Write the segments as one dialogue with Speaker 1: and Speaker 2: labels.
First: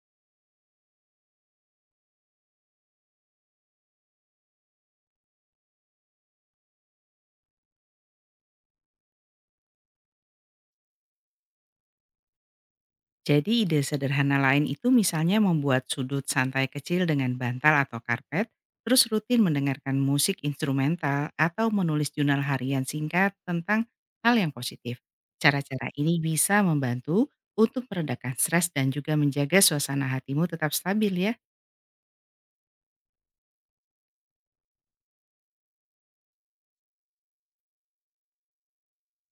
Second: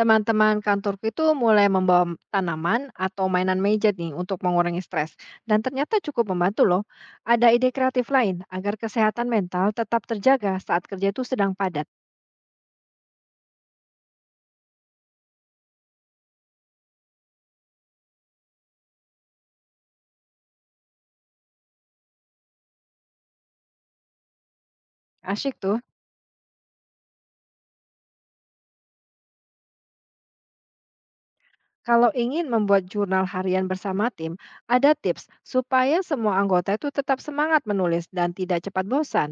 Speaker 1: Teman-teman kantorku itu mulai membawa tanaman atau mainan meja nih untuk mengurangi stres. Dan ternyata cukup membantu loh. Ada ide kreatif lain agar kesehatan mental tetap terjaga saat kerja itu sedang padat.
Speaker 2: Jadi ide sederhana lain itu misalnya membuat sudut santai kecil dengan bantal atau karpet, terus rutin mendengarkan musik instrumental atau menulis jurnal harian singkat tentang hal yang positif.
Speaker 1: Asyik tuh.
Speaker 2: Cara-cara ini bisa membantu untuk meredakan stres dan juga menjaga suasana hatimu tetap stabil ya.
Speaker 1: Kalau ingin membuat jurnal harian bersama tim, ada tips supaya semua anggota itu tetap semangat menulis dan tidak cepat bosan.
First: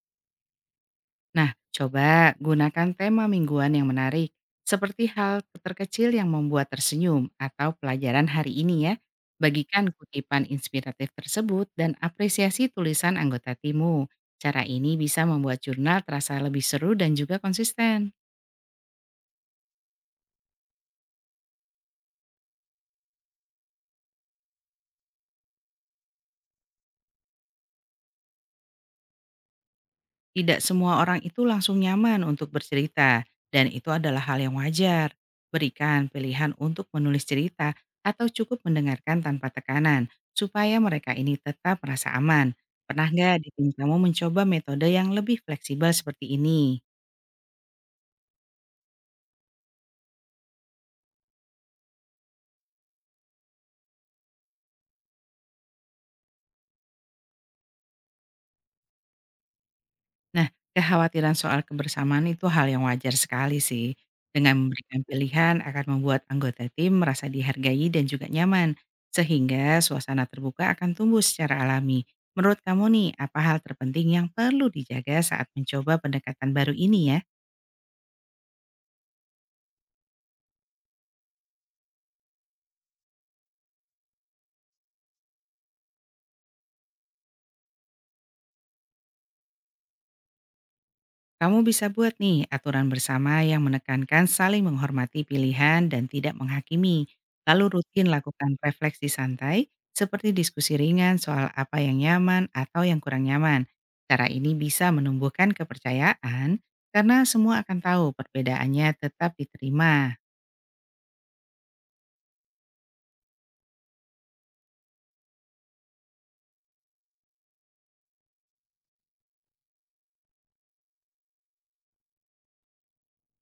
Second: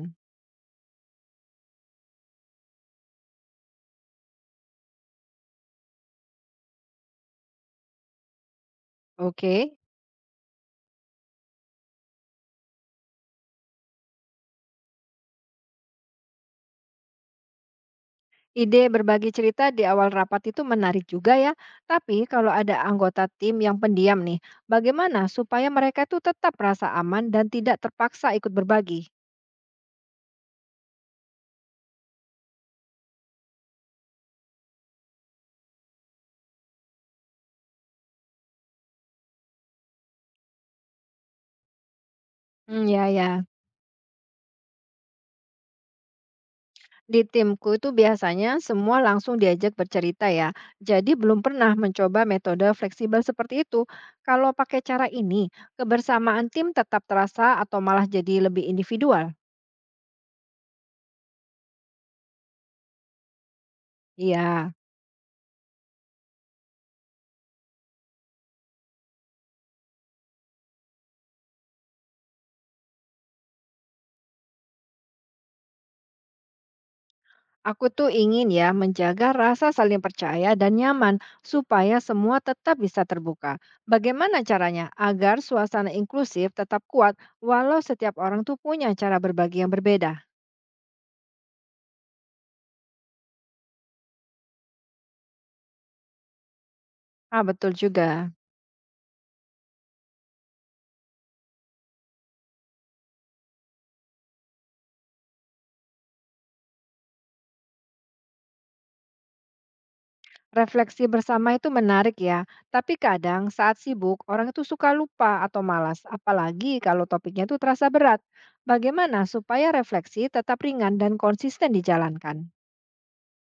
Speaker 2: Nah, coba gunakan tema mingguan yang menarik, seperti hal terkecil yang membuat tersenyum atau pelajaran hari ini ya.
Speaker 1: Oke.
Speaker 2: Bagikan kutipan inspiratif tersebut dan apresiasi tulisan anggota timu. Cara ini bisa membuat jurnal terasa lebih seru dan juga konsisten.
Speaker 1: Ide berbagi cerita di awal rapat itu menarik juga ya. Tapi kalau ada anggota tim yang pendiam nih, bagaimana supaya mereka tuh tetap merasa aman dan tidak terpaksa ikut berbagi?
Speaker 2: Tidak semua orang itu langsung nyaman untuk bercerita, dan itu adalah hal yang wajar. Berikan pilihan untuk menulis cerita atau cukup mendengarkan tanpa tekanan, supaya mereka ini tetap merasa aman.
Speaker 1: Hmm, ya,
Speaker 2: Pernah nggak
Speaker 1: ya.
Speaker 2: di tim kamu mencoba metode yang lebih fleksibel seperti ini?
Speaker 1: Di timku itu biasanya semua langsung diajak bercerita ya. Jadi belum pernah mencoba metode fleksibel seperti itu. Kalau pakai cara ini, kebersamaan tim tetap terasa atau malah jadi lebih individual?
Speaker 2: Nah, kekhawatiran soal kebersamaan itu hal yang wajar sekali sih. Dengan
Speaker 1: Iya.
Speaker 2: memberikan pilihan akan membuat anggota tim merasa dihargai dan juga nyaman, sehingga suasana terbuka akan tumbuh secara alami. Menurut kamu nih, apa hal terpenting yang perlu dijaga saat mencoba pendekatan baru ini ya?
Speaker 1: Aku tuh ingin ya menjaga rasa saling percaya dan nyaman supaya semua tetap bisa terbuka. Bagaimana caranya agar suasana inklusif tetap kuat walau setiap orang tuh punya cara berbagi yang berbeda?
Speaker 2: Kamu bisa buat nih aturan bersama yang menekankan saling menghormati pilihan dan tidak menghakimi.
Speaker 1: Ah, betul
Speaker 2: Lalu rutin
Speaker 1: juga.
Speaker 2: lakukan refleksi santai seperti diskusi ringan soal apa yang nyaman atau yang kurang nyaman. Cara ini bisa menumbuhkan kepercayaan karena semua akan tahu perbedaannya tetap diterima.
Speaker 1: Refleksi bersama itu menarik ya, tapi kadang saat sibuk orang itu suka lupa atau malas, apalagi kalau topiknya itu terasa berat. Bagaimana supaya refleksi tetap ringan dan konsisten dijalankan?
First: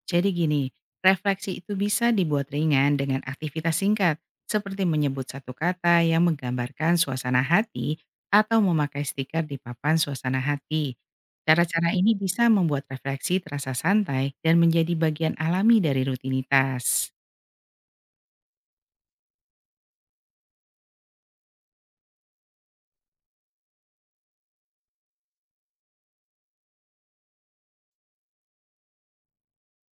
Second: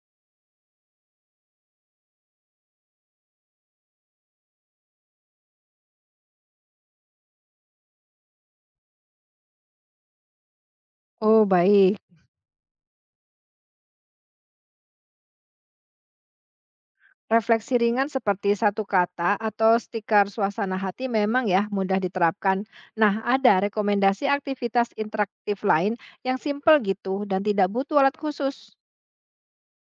Speaker 2: Jadi gini, refleksi itu bisa dibuat ringan dengan aktivitas singkat, seperti menyebut satu kata yang menggambarkan suasana hati atau memakai stiker di papan suasana hati.
Speaker 1: Oh,
Speaker 2: Cara-cara
Speaker 1: baik.
Speaker 2: ini bisa membuat refleksi terasa santai dan menjadi bagian alami dari rutinitas.
Speaker 1: Refleksi ringan seperti satu kata atau stiker suasana hati memang ya mudah diterapkan. Nah, ada rekomendasi aktivitas interaktif lain yang simpel gitu dan tidak butuh alat khusus.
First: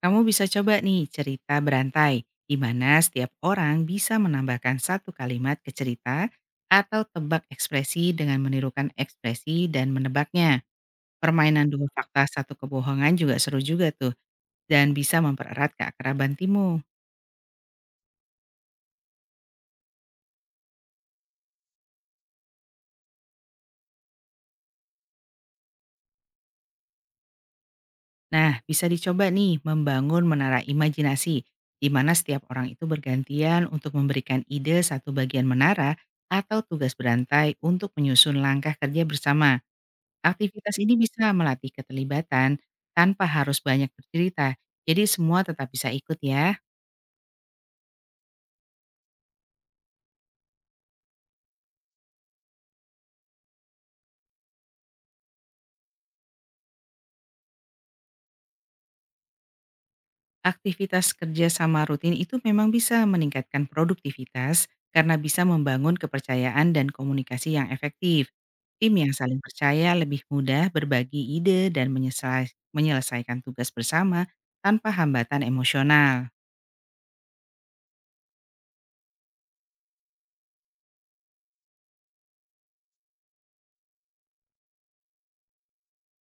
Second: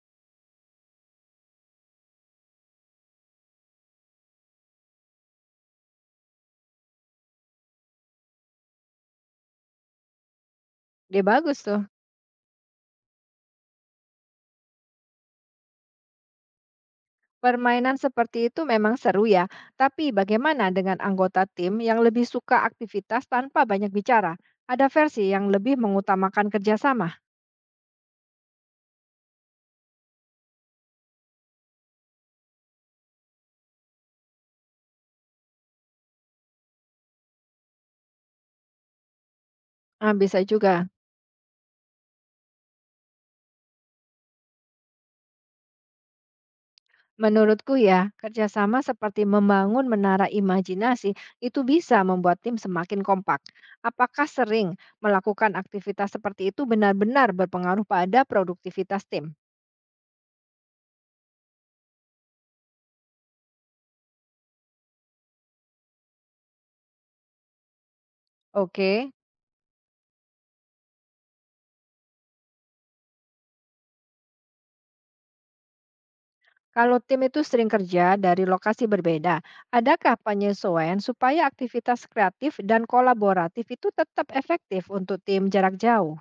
Speaker 2: Kamu bisa coba nih cerita berantai, di mana setiap orang bisa menambahkan satu kalimat ke cerita atau tebak ekspresi dengan menirukan ekspresi dan menebaknya.
Speaker 1: Dia bagus
Speaker 2: Permainan
Speaker 1: tuh.
Speaker 2: 2 fakta, satu kebohongan juga seru juga tuh, dan bisa mempererat keakraban timu.
Speaker 1: Permainan seperti itu memang seru ya, tapi bagaimana dengan anggota tim yang lebih suka aktivitas tanpa banyak bicara? Ada versi yang lebih mengutamakan kerjasama.
Speaker 2: Nah, bisa dicoba nih membangun menara imajinasi, di mana setiap orang itu bergantian untuk memberikan ide satu bagian menara atau tugas berantai untuk menyusun langkah kerja bersama.
Speaker 1: Ah, bisa
Speaker 2: Aktivitas
Speaker 1: juga.
Speaker 2: ini bisa melatih keterlibatan tanpa harus banyak bercerita, jadi semua tetap bisa ikut ya.
Speaker 1: Menurutku ya, kerjasama seperti membangun menara imajinasi itu bisa membuat tim semakin kompak. Apakah sering melakukan aktivitas seperti itu benar-benar berpengaruh pada produktivitas tim?
Speaker 2: Aktivitas kerjasama rutin itu memang bisa meningkatkan produktivitas karena bisa membangun kepercayaan dan komunikasi yang efektif.
Speaker 1: Oke,
Speaker 2: Tim yang saling percaya lebih mudah berbagi ide dan menyelesaikan tugas bersama tanpa hambatan emosional.
Speaker 1: kalau tim itu sering kerja dari lokasi berbeda, adakah penyesuaian supaya aktivitas kreatif dan kolaboratif itu tetap efektif untuk tim jarak jauh?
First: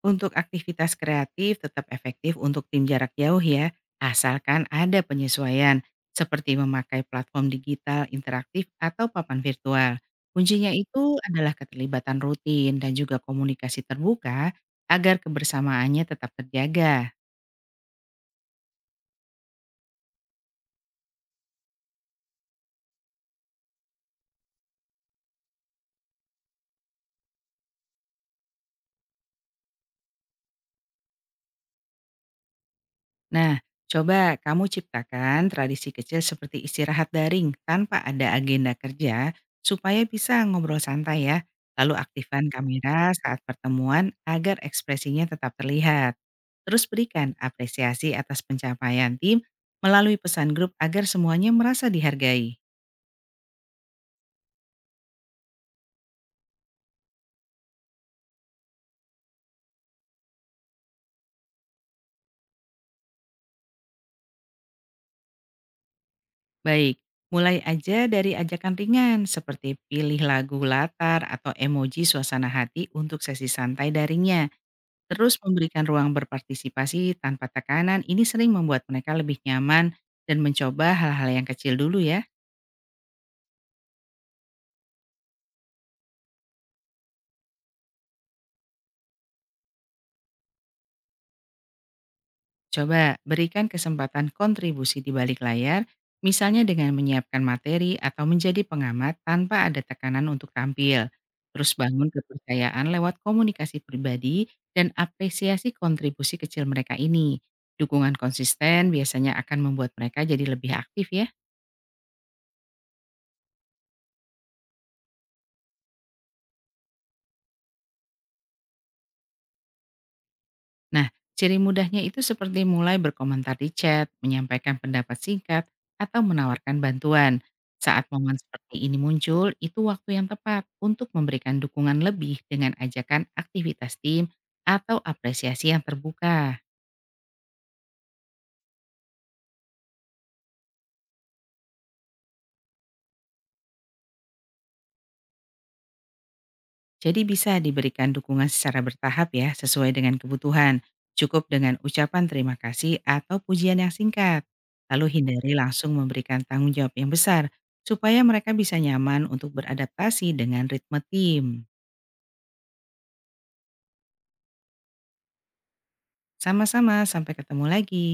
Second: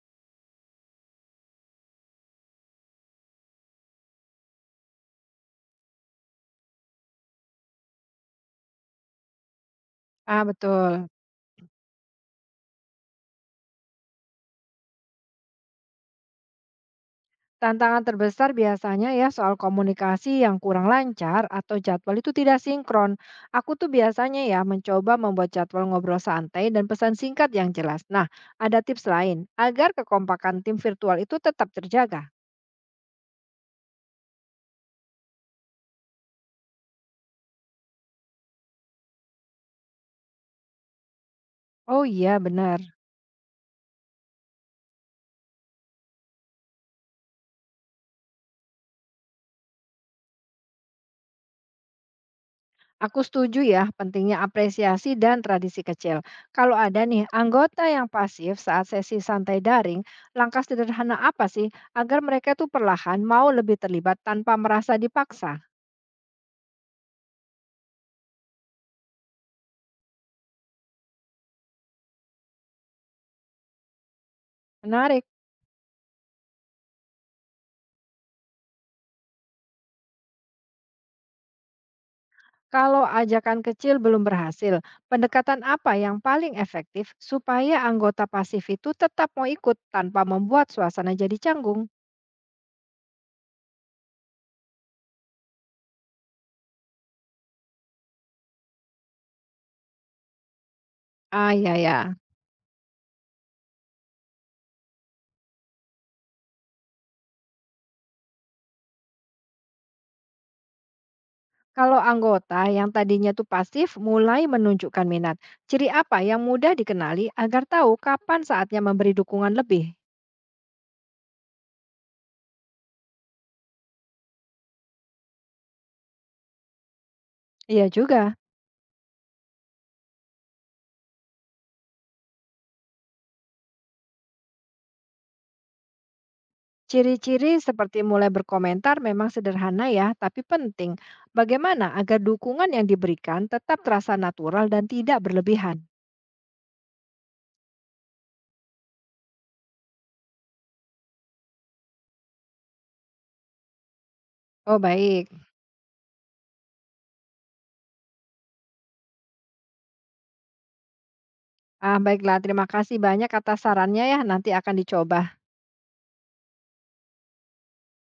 Speaker 2: Untuk aktivitas kreatif tetap efektif untuk tim jarak jauh ya, asalkan ada penyesuaian seperti memakai platform digital interaktif atau papan virtual.
Speaker 1: Ah,
Speaker 2: Kuncinya
Speaker 1: betul.
Speaker 2: itu adalah keterlibatan rutin dan juga komunikasi terbuka agar kebersamaannya tetap terjaga.
Speaker 1: Tantangan terbesar biasanya ya soal komunikasi yang kurang lancar atau jadwal itu tidak sinkron. Aku tuh biasanya ya mencoba membuat jadwal ngobrol santai dan pesan singkat yang jelas. Nah, ada tips lain agar kekompakan tim virtual itu tetap terjaga.
Speaker 2: Nah, coba kamu ciptakan tradisi kecil seperti istirahat daring tanpa ada agenda kerja supaya bisa ngobrol santai ya. Lalu
Speaker 1: Oh iya,
Speaker 2: aktifkan
Speaker 1: benar.
Speaker 2: kamera saat pertemuan agar ekspresinya tetap terlihat. Terus berikan apresiasi atas pencapaian tim melalui pesan grup agar semuanya merasa dihargai.
Speaker 1: Aku setuju ya, pentingnya apresiasi dan tradisi kecil. Kalau ada nih anggota yang pasif saat sesi santai daring, langkah sederhana apa sih agar mereka tuh perlahan mau lebih terlibat tanpa merasa dipaksa?
Speaker 2: Baik, mulai aja dari ajakan ringan seperti pilih lagu latar atau emoji suasana hati untuk sesi santai daringnya.
Speaker 1: Menarik.
Speaker 2: Terus memberikan ruang berpartisipasi tanpa tekanan ini sering membuat mereka lebih nyaman dan mencoba hal-hal yang kecil dulu ya.
Speaker 1: Kalau ajakan kecil belum berhasil, pendekatan apa yang paling efektif supaya anggota pasif itu tetap mau ikut tanpa membuat suasana jadi canggung?
Speaker 2: Coba berikan kesempatan kontribusi di balik layar, misalnya dengan menyiapkan materi atau menjadi pengamat tanpa ada tekanan untuk tampil.
Speaker 1: Ah, ya,
Speaker 2: Terus bangun
Speaker 1: ya.
Speaker 2: kepercayaan lewat komunikasi pribadi dan apresiasi kontribusi kecil mereka ini. Dukungan konsisten biasanya akan membuat mereka jadi lebih aktif ya.
Speaker 1: Kalau anggota yang tadinya tuh pasif mulai menunjukkan minat, ciri apa yang mudah dikenali agar tahu kapan saatnya memberi dukungan lebih?
Speaker 2: Nah, ciri mudahnya itu seperti mulai berkomentar di chat, menyampaikan pendapat singkat, atau menawarkan bantuan.
Speaker 1: Iya
Speaker 2: Saat
Speaker 1: juga,
Speaker 2: momen seperti ini muncul, itu waktu yang tepat untuk memberikan dukungan lebih dengan ajakan aktivitas tim atau apresiasi yang terbuka.
Speaker 1: ciri-ciri seperti mulai berkomentar memang sederhana ya, tapi penting. Bagaimana agar dukungan yang diberikan tetap terasa natural dan tidak berlebihan?
Speaker 2: Jadi bisa diberikan dukungan secara bertahap ya, sesuai dengan kebutuhan. Cukup dengan ucapan terima kasih atau pujian yang singkat.
Speaker 1: Oh,
Speaker 2: Lalu
Speaker 1: baik.
Speaker 2: hindari langsung memberikan tanggung jawab yang besar, supaya mereka bisa nyaman untuk beradaptasi dengan ritme tim.
Speaker 1: Ah, baiklah, terima kasih banyak atas sarannya ya, nanti akan dicoba.
Speaker 2: Sama-sama, sampai ketemu lagi.